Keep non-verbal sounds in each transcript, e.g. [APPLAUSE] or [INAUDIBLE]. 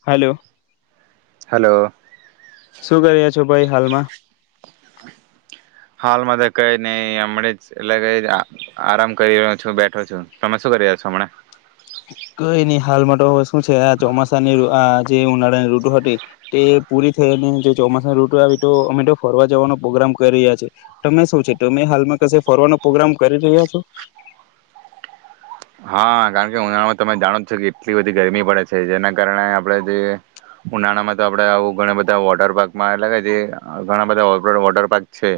Hello hello શું કરી રહ્યા છો? ભાઈ હાલમાં હાલમાં તો કઈ નહી હમનેજ એટલે કઈ આ આરામ કરી રહ્યો છું, બેઠો છું તમે શું કરી રહ્યા છો હમણા? કઈ નહી હાલમાં તો હવે શું છે આ ચોમાસાની આ જે ઉનાળાની ઋટુ હતી તે પૂરી થઈને જે ચોમાસાની ઋટુ આવી તો અમે તો ફરવા જવાનો પ્રોગ્રામ કરી રહ્યા છે, તમને શું છે તમે હાલમાં કસે ફરવાનો પ્રોગ્રામ કરી રહ્યા છો? હા કારણ કે ઉનાળામાં તમે જાણો જ છો કે એટલી બધી ગરમી પડે છે જેના કારણે આપડે જે ઉનાળામાં તો આપડે આવું ઘણા બધા વોટર પાર્કમાં એટલે કે જે ઘણા બધા વોટર વોટર પાર્ક છે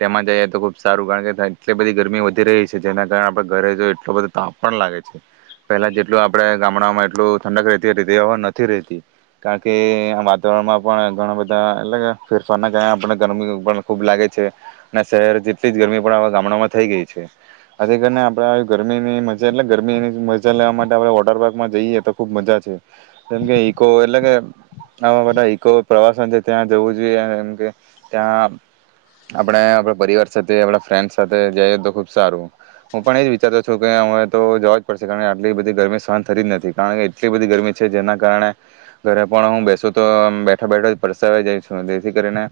તેમાં જઈએ તો ખુબ સારું કારણ કે ત્યાં એટલી બધી ગરમી વધી રહી છે જેના કારણે આપણે ઘરે જોએ એટલો બધો તાપ પણ લાગે છે પહેલા જેટલું આપણે ગામડામાં એટલું ઠંડક રહેતી તે હવે નથી રહેતી કારણ કે આ વાતાવરણમાં પણ ઘણા બધા એટલે ફેરફારના કારણે આપણે ગરમી પણ ખૂબ લાગે છે અને શહેર જેટલી જ ગરમી પણ આપણા ગામડામાં થઈ ગઈ છે, અથી કરીને આપણા આવી ગરમીની મ એટલે ગરમીની મજા લેવા માટે આપડ વોટર પાર્કમાં જઈએ તો ખુબ મજા છે, જેમકે ઈકો એટલે કે આવા બધા ઈકો પ્રવાસન છે ત્યાં જવું જોઈએમ કે ત્યાં આપણે આપણા પરિવાર સાથે આપણા ફ્રેન્ડ સાથે જઈએ તો ખુબ સારું, હું પણ એજ વિચારતો છું કે તો જવા જ પડશે કારણ કે આટલી બધી ગરમી સહન થતી જ નથી કારણ કે એટલી બધી ગરમી છે જેના કારણે ઘરે પણ હું બેસું તો બેઠા બેઠા પરસ જઈ છું જેથી કરીને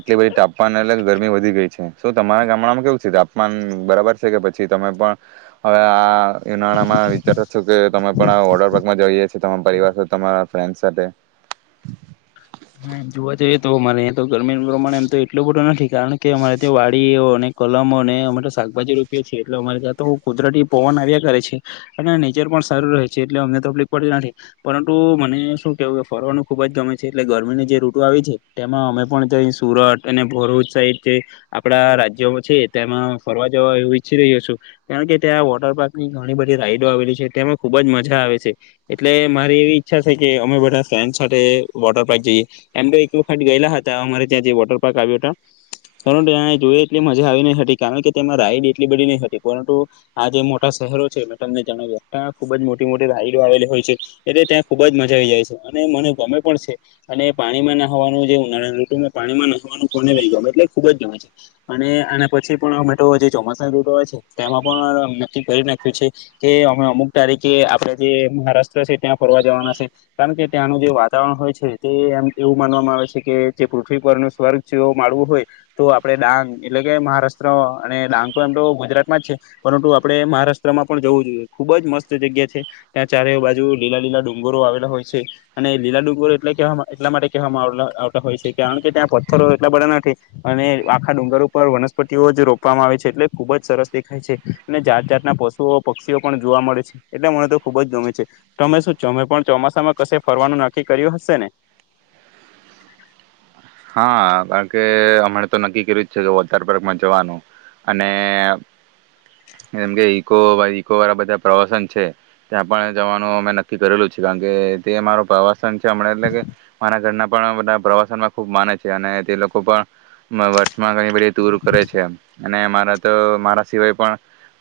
એટલી બધી તાપમાન એટલે ગરમી વધી ગઈ છે, સુ તમારા ગામડામાં કેવું છે તાપમાન બરાબર છે કે પછી તમે પણ હવે આ એ નાણામાં વિચારો છો કે તમે પણ આ વોર્ટર પાર્કમાં જઈ છ તમારા પરિવાર સાથે તમારા ફ્રેન્ડ સાથે હા એમ જોવા જઈએ તો મને તો ગરમી નો પ્રમાણે એમ તો એટલું બટો નથી કારણ કે અમારે ત્યાં વાડીઓ અને કલમો અને અમે તો શાકભાજી રોપએ છીએ એટલે અમારે ત્યાં તો કુદરતી પવન આવ્યા કરે છે, અને નેચર પણ સારું રહે છે એટલે અમને તોકલીક પડતી નથી પરંતુ મને શું કેહેવું કે ફરવાનું ખૂબ જ ગમે છે એટલે ગરમીની જે ઋટુ આવી છે તેમાં અમે પણ જાઈ સુરત અને ભરૂચ સાઈડ જે આપણા રાજ્યોમાં છે તેમાં ફરવા જવા એવું ઈચ્છી રહ્યો છું કારણ કે ત્યાં વોટર પાર્ક ની ઘણી બધી રાઈડો આવેલી છે તેમાં ખુબ જ મજા આવે છે, એટલે મારી એવી ઈચ્છા છે કે અમે બધા ફ્રેન્ડ સાથે વોટર પાર્ક જઈએ. એમ તો એક વખત ગયેલા હતા અમારે ત્યાં જે વોટર પાર્ક આવ્યો હતા, પરંતુ ત્યાં જોઈ એટલી મજા આવી નહી હતી કારણ કે તેમાં રાઈડ એટલી બધી નહી હતી પરંતુ આ જે મોટા શહેરો છે મેં તમને જણાવ્યા ત્યાં ખૂબ જ મોટી મોટી રાઈડ આવેલી હોય છે એટલે ત્યાં ખુબ જ મજા આવી જાય છે અને મને ગમે પણ છે, અને પાણીમાં ના હવાનું જે ઉનાળાની ઋટુ પાણીમાં ન હવાનું કોને લઈ ગ એટલે ખુબ જ ગમે છે, અને આના પછી પણ અમે તો જે ચોમાસાની રૂટો હોય છે તેમાં પણ નક્કી કરી નાખ્યું છે કે અમે અમુક તારીખે આપણે જે મહારાષ્ટ્ર છે ત્યાં ફરવા જવાના છે કારણ કે ત્યાંનું જે વાતાવરણ હોય છે તે એમ એવું માનવામાં આવે છે કે જે પૃથ્વી પરરનું સ્વર્ગ જો માળવું હોય તો આપડણે ડાંગ એટલે કે મહારાષ્ટ્ર અને ડાંગ તો એમ તો ગુજરાત માં જ છે પરંતુ આપણે મહારાષ્ટ્રમાં પણ જવું જોઈએ ખુબ જ મસ્ત જગ્યા છે, ત્યાં ચારે બાજુ લીલા લીલા ડુંગરો આવેલા હોય છે અને લીલા ડુંગરો એટલે કેહેવામાં એટલા માટે કે [UNINTELLIGIBLE] આવતા હોય છે કારણ કે ત્યાં પથ્થરો એટલા બડ્યા નથી અને આખા ડુંગર ઉપર વનસ્પતિઓ જ રોપવામાં આવે છે એટલે ખુબ જ સરસ દેખાય છે, અને જાત જાતના પશુઓ પક્ષીઓ પણ જોવા મળે છે એટલે મને તો ખુબ જ ગમે છે, તમે શુંમે પણ ચોમાસામાં કશે ફરવાનું નક્કી કર્યું હશેને? હા કારણ કે હમણા તો નક્કી કર્યું જ છે, કે વોટરપાર્કમાં જવાનું અને જેમ કે ઈકો ઈકો વાળા બધા પ્રવાસન છે, ત્યાં પણ જવાનું અમે નક્કી કરેલું છે, કારણ કે તે અમારો પ્રવાસ [UNINTELLIGIBLE] એટલે કે મારા ઘરના પણ બધા પ્રવાસનમાં ખુબ માને છે અને તે લોકો પણ નવ વર્ષ એમાં ઘણી બધી દૂર કરે છે આમ અને એમાં [UNINTELLIGIBLE] મારા સિવાય પણ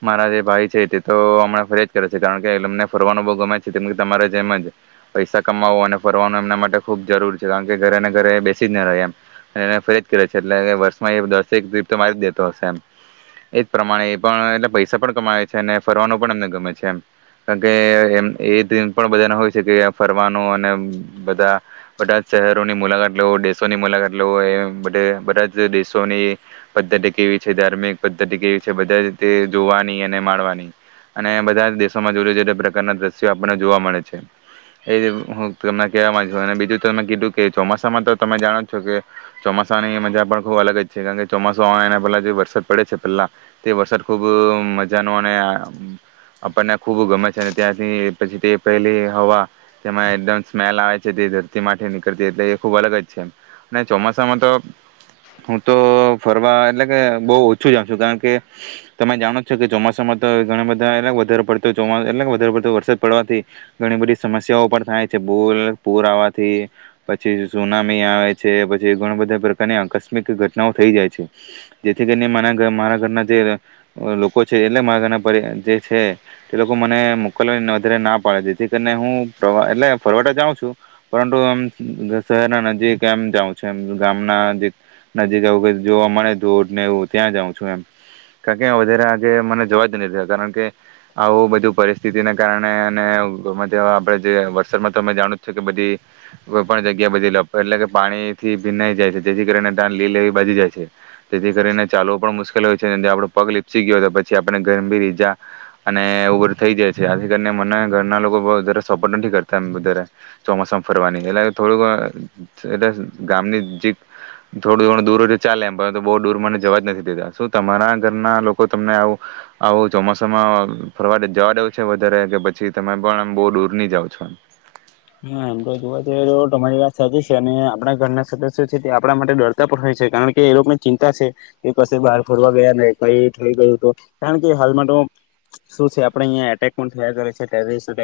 મારા જે ભાઈ છે તે તો હમણાં ફરીયા જ કરે છે કારણ કેમને ફરવાનું બહુ ગમે છે કેમ કે તમારે જેમ જ પૈસા કમાવો અને ફરવાનું એમના માટે ખુબ જરૂરી છે કારણ કે ઘરેને ઘરે બેસી સી રહે એમ અને એને ફરીયાદ કેવાય છે એટલે વર્ષમાં દસ એક ટ્રીપ તો મારી દેતો હશે એમ, એજ પ્રમાણે એ પણ એટલે પૈસા પણ કમાવે છે અને ફરવાનું પણ એમને ગમે છે એમ કારણ કેમ એમ એ દિન પણ બધાને હોય છે કે ફરવાનું અને બધા બધા શહેરોની મુલાકાત લેવો સૌ ની મુલાકાત લે ઓ એમ બધ બધા જ દેશોની પદ્ધતિ કેવી છે ધાર્મિક પદ્ધતિ કેવી છે બધા રીતે જોવાની અને માણવાની અને બધા દેશોમાં જુદા જુદા પ્રકારના દ્રશ્યો આપણને જોવા મળે છે, એ હું તમને કહેવા માંગ છુ અને બીજું તમે કીધું કે ચોમાસામાં તો તમે જાણો જ છો કે ચોમાસાની મજા પણ ખૂબ અલગ જ છે કારણ કે ચોમાસા એના પહેલા જે વરસાદ પડે છે પહેલાં તે વરસાદ ખૂબ મજાનો અને આપણને ખૂબ ગમે છે અને ત્યાંથી પછી તે પહેલી હવા તેમાં એકદમ સ્મેલ આવે છે તે ધરતી માટે નીકળતી એટલે એ ખૂબ અલગ જ સેમ અને ચોમાસામાં તો હું તો ફરવા એટલે કે બહ ઓછું જાઉ છું કારણ કે તમે જાણો છો કે ચોમાસામાં તો ઘણા બધા એટ વધારે પડતો ચો એટલે વધારે પડતો વરસાદ પડવાથી ઘણી બધી સમસ્યા પણ થાય છે બૂલ પૂર આવવાથી પછી સૂના [UNINTELLIGIBLE] આવે છે પછી ઘણા બધા પ્રકારની આકસ્મિક ઘટનાઓ થઈ જાય છે, જેથી કરીને માના મારા ઘરના જે લોકો છે એટલે મારા ઘરના પ જે છે તે લોકો મને મોકલવા અત્યારે ના પડી દીધી [UNINTELLIGIBLE] હું ફરવા એટલે ફરવા જાઉં છું પરંતુમ શહેરના જે કેમ જાઉં છ એમ ગામના જે નજીક આવું કે જોવા મળે ધોડને એવું ત્યાં જાઉં છું એમ. ક કે વધારે આજે મને જોવા જ નહી દીયે કારણ કે આવું બધું પરિસ્થિતિના કારણે અને [UNINTELLIGIBLE] આપડે જે વરસાદમાં તમે જાણું છે કે બધી કોઈ પણ જગ્યા બધી લપ એટલે કે પાણી થી ભીનાઈ જાય છે જેથી કરીને ધન લી લેવી બાજીી જાય છે. તેથી કરીને ચાલવો પણ મુશ્કે [UNINTELLIGIBLE] આપડો પગ લપસી ગયો છે પછી આપણે ગરભી ઈજા અને ઉગર થઇ જાય જેથી તને મને ઘરના લોકો બો વધારે સપોર્ટ નથી કરતા વધારે ચોમાસામાં ફરવાની એટલે થોડુંક સરસ ગામનીક જી થોડું થડું દૂર ચાલે એમ પરંતુ બહુ દૂર મને જવા જ નથી દેતા શું તમારા ઘરના લોકો તમને આવું આવું ચોમાસામાં ફરવા જવા દેઉ છે વધારે કે પછી તમે પણ બહુ દૂર ની જાવ છો એમ? હા એમ તો જોવા જઈએ એ તમારી વાત સાચી છે અને આપણા ઘરના સદસ્યો છે તે આપણા માટે ડરતા પણ હોય છે કારણ કે એ લોકોને ચિંતા છે કે કસે બહાર ફરવા ગયા ન કઈ થઈ ગયું તો કારણ કે હાલમાં તો શું છે આપણેે અહંયા એટેક પણ થયા કરે છે, ટેરીલેસ એટલે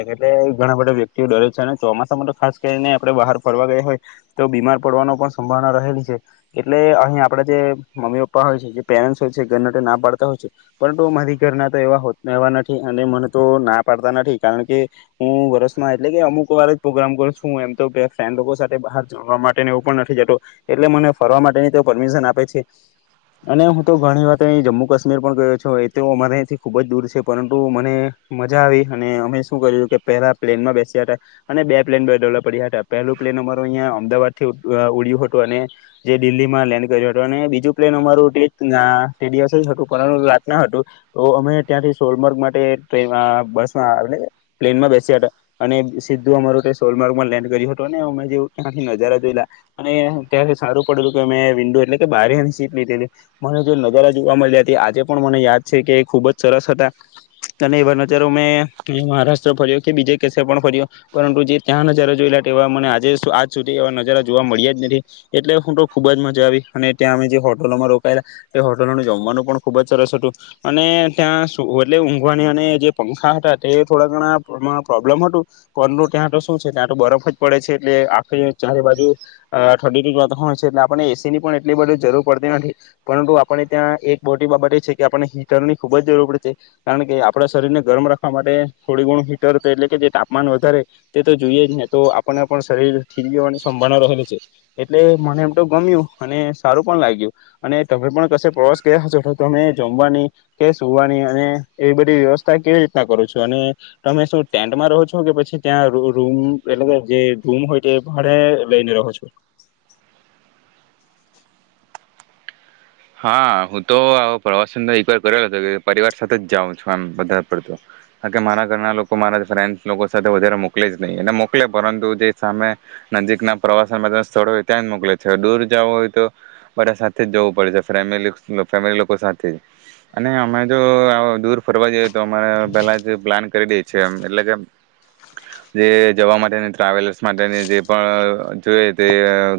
ઘણા બધા વ્યક્તિઓ ડરે છે. ચોમાસા માટે ખાસ કરીને આપણે બહાર ફરવા ગયા હોય તો બીમાર પડવાનો પણ સંભાવના રહેલી છે એટલે અહીં આપણા જે મમ્મી પપ્પા હોય છે જે પેરેન્ટ્સ હોય છે ઘરના ના પાડતા હોય છે, પરંતુ મારી ઘરના તો એવા એવા નથી અને મને તો ના પાડતા નથી કારણ કે હું વર્ષમાં એટલે કે અમુક [UNINTELLIGIBLE] પ્રોગ્રામ કરીશું એમ તો કહે ફ્રેન્ડ લોકો સાથે બહાર જવા માટેને એવું પણ નથી કેતો એટલે મને ફરવા માટેની તો પરમિશન આપે છે, અને હું તો ઘણી વાર જમ્મુ કાશ્મીર પણ ગયો છ એ તો અમારેથી ખુબ જ દૂર છે પરંતુ મને મજા આવી અને અમે શું કર્યું કે પહેલા પ્લેનમાં બેસ્યા હતા અને બે પ્લેન બદલવા પડ્યા હતા પહેલું પ્લેન અમારૂ અહીંયા અમદાવાદ થી ઉડ્યું હતું અને જે દિલ્હીમાં લેન્ડ કર્યું હતોું અને બીજું પ્લેન અમારું તે ના તે દિવસ જ હતું પરંતુ રાતના હતું તો અમે ત્યાંથી સોલમર્ગ માટે બસમાં પ્લેનમાં બેસ્યા હતા અને સીધું અમારું તે સોલમાર્ગમાં લેન્ડ કર્યું હતો ને અમે જેવું ત્યાંથી નજારા જોયેલા અને ત્યાંથી સારું પડેલું કે અમે વિન્ડો એટલે કે બારીની સીટ લીધેલી મને જે નજારા જોવા મળ્યા હતા આજે પણ મને યાદ છે કે ખુબ જ સરસ હતા અને એવા નજારો મેં મહારાષ્ટ્ર ફર્યો કે બીજે કેસર પણ ફર્યો પરંતુ જે ત્યાં નજારા જોયેલા એવા મને આજે આજ સુધી એવા નજારા જોવા મળ્યા જ નથી એટલે હું તો ખુબ જ મજા આવી અને ત્યાં અમે જે હોટલોમાં રોકાયેલા એ હોટલોને જમવાનું પણ ખુબ જ સરસ હતું અને ત્યાં એટલે ઊંઘવાની અને જે પંખા હતા તે થોડા ઘણા પ્રોબ્લેમ હતું પર ત્યાં તો શું છે ત્યાં તો બરફ જ પડે છે એટલે આખી ચારે બાજુ ઠંડી વાતાવરણય છે એટલે આપને એસી ની પણ એટલી બધી જરૂર પડતી નથી પરંતુ આપને ત્યાં એક મોટી બાબત એ છે કે આપણને હીટર ની ખુબ જ જરૂર પડે છે કારણ કે આપણા શરીરને ગરમ રાખવા માટે થોડી ગુણું હીટર તો એટલે કે જે તાપ ન વધારે તે તો જોઈએ જ ને તો આપણને પણ શરીર થી જવાની સંભાવના રહેલ છે એટલે મને એમ તો ગમ્યું અને સારું પણ લાગ્યું અને તમે પણ કશે પ્રવાસ ગયા હ છો તો તમે જમવાની કે સુવાની અને એવી બધી વ્યવસ્થા કેવી રીતના કરો છો અને તમે શું ટેન્ટમાં રહો છો કે પછી ત્યાં રૂમ એટલે કે જે રૂમ હોય તે ભાડે લઈને રહો છો હા હું તો પ્રવાસન તો એક વાર કરેલો હતો કે પરિવાર સાથે જ જાઉં છું આમ બારે પડતું કાર કે મારા ઘરના લોકો મારા ફ્રેન્ડ લોકો સાથે વધારે મોકલે જ નહી અને મોકલે પરંતુ જે સામે નજીક ના પ્રવાસન સ્થળ હોય ત્યાં જ મોકલે છે દૂર જવું હોય તો બધા સાથે જ જવું પડે છે. ફમલી લો ફેમિલી લોકો સાથે જ અને અમે જો દૂર ફરવા જઈએ તો અમારે પેલા જ પ્લાન કરી દઈએ છીએ એ એટલે કે જે જવા માટેની ટ્રાવેલર્સ માટેની જે પણ જોઈ તે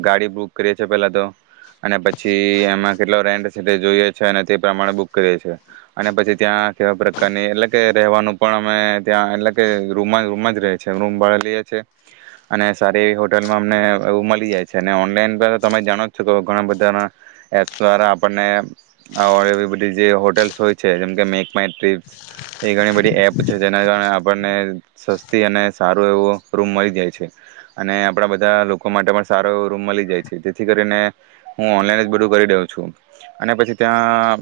ગાડી બુક કરીએ છીએ પેલા તો અને પછી એમાં કેટલો રેન્ટ સે જોઈએ છે અને તે પ્રમાણે બુક કરીએ છેએ અને પછી ત્યાં કેવા પ્રકારની એટલે કે રહેવાનું પણ અમે ત્યાં એટલે કે રૂમ જ રૂમ જ ર છે રૂમ ભાા લઈએ છીએ અને સારી એવી હોટેલમાં અમને એ મળી જાય છે અને ઓનલાઈન તમે જાણો જ છો ઘણા બધા દ્વારા આપણને એવી બધી જે હોટેલ્સ હોય છે જેમ કે મેક માય ટ્રીપ્સ એ ઘણી બધી એપ છે જેના કારણે આપણને સસ્તી અને સારો એવો રૂમ મળી જાય છે અને આપણા બધા લોકો માટે પણ સારો એવો રૂમ મળી જાય છે જેથી કરીને હું ઓનલાઈન જ બધું કરી દઉં છું અને પછી ત્યાં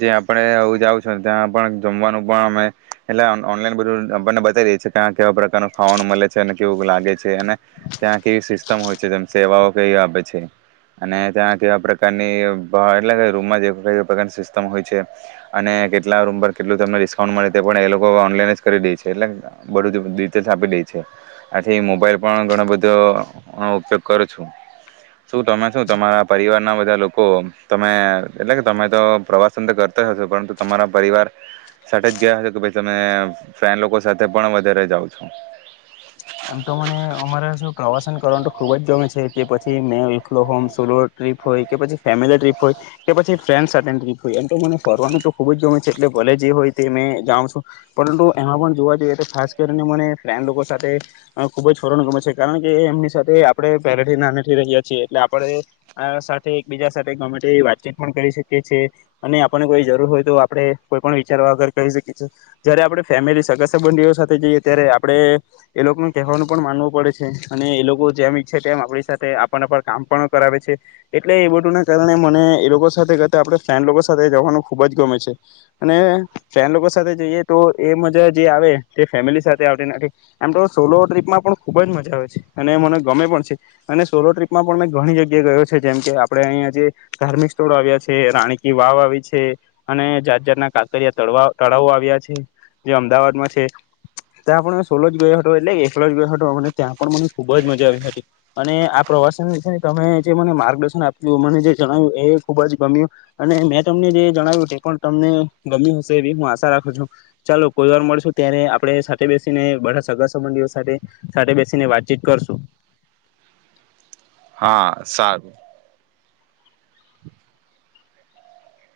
જે આપડ હું જાઉં છ ત્યાં જમવાનું પણ અમે એટ ઓનલાઈન બધું આપને બતાી કે્યા કેવા પ્રકારનું ખાવાનું મળે છે અને કેવું લાગે છે અને ત્યાં કેવી સિસ્ટમ હોય છે જે સેવાઓ કેવી આપે છે અને ત્યાં કેવાકાર એટલે રૂમમાં જે પ્રકારની સિસ્ટમ હોય છે અને કેટલા રૂમ પર કેટલું તમને ડિસ્કાઉન્ટ મળે તે પણ એ લોકો ઓનલાઈન જ કરી દે છે એટલે બધું ડિટેલ્સ આપી દે છે આથી મોબાઈલ પણ ઘણો બધો ઉપયોગ કરો છું શું તમે શું તમારા પરિવારના બધા લોકો તમે એટલે કે તમે તો પ્રવાસન તો કરતા હશો પરંતુ તમારા પરિવાર સાથે જ ગયા હશે કે ભ તમે ફ્રેન્ લોકો સાથે પણ વધારે જાઓ છો એમ તો મને અમારે શ પ્રવાસન કરવાનું તો ખૂબ જ ગમે છે કે પછી મેલો હોમ સોલો ટ્રીપ હોય કે પછી ફેમિલી ટ્રીપ હોય કે પછી ફ્રેન્ડ સાથેની ટ્રીપ હોય એમ તો મને ફરવાનું તો ખૂબ જ ગમે છે એટલે ભલે જે હોય તે મે જાઉં છું પરંતુ એમાં પણ જોવા જોઈએ એટલે ખાસ કરીને મને ફ્રેન્ડ લોકો સાથે અહ ખુબ જ ફરવાનો ગમે છે કારણ કે એમની સાથે આપડે પહેરેથી નાને થી રહ્યા છીએ એટલે આપડે આ સાથે એકબીજા સાથે ગમે વાતચીત પણ કરી શકીએ છીએ અને આપણને કોઈ જરૂર હોય તો આપડે કોઈ પણ વિચારવા વગર કરી શકીએ છએ જયારે આપડે ફેમિલી સગા સંબંધીઓ સાથે જઈએ ત્યારે આપડે એ લોકોનું કહેવાનું પણ માનવું પડે છે અને એ લોકો જેમ ઈચ્છે તેમ આપડી સાથે આપણ આપણ કામ પણ કરાવે છે એટલે એ બધુંના કારણે મને એ લોકો સાથે ગતા આપડે ફ્રેન્ડ લોકો સાથે જવાનું ખૂબ જ ગમે છે અને ફ્રેન્ડ લોકો સાથે જઈએ તો એ મજા જે આવે તે ફેમિલી સાથે આવતી નથી. એમ તો સોલો ટ્રીપમાં પણ ખૂબ જ મજા આવે છે અને મને ગમે પણ છે અને સોલો ટ્રીપમાં પણ મેં ઘણી જગ્યાએ ગયો છે જેમ કે આપડે અહીંયા જે ધાર્મિક સ્થળો આવ્યા છે રાણી ક વાવ આવી છે અને જાત જાાતના કાંકરિયા તળવા તળાવો આવ્યા છે જે અમદાવાદમાં છે ત્યાં પણ મેં સોલો હતો એટલે એકલો જ ગયો હતો અને ત્યાં પણ મને ખુબ જ મજા આવી હતી અને આ પ્રવાસન વિશે ત જે મને માર્ગદર્શન આપ્યું મને જે જણાવ્યું એ ખુબ જ ગમ્યું અને મેં તમને જે જણાવ્યું તે પણ તમને ગમ્યું હશે એવી હું આશા રાખું છું ચાલો કોઈ વાર મળશું ત્યારે આપણે સાથે બેસીને બ સગા સંબંધીઓ સાથે સાથે બેસીને વાતચીત કરશું હા સારું.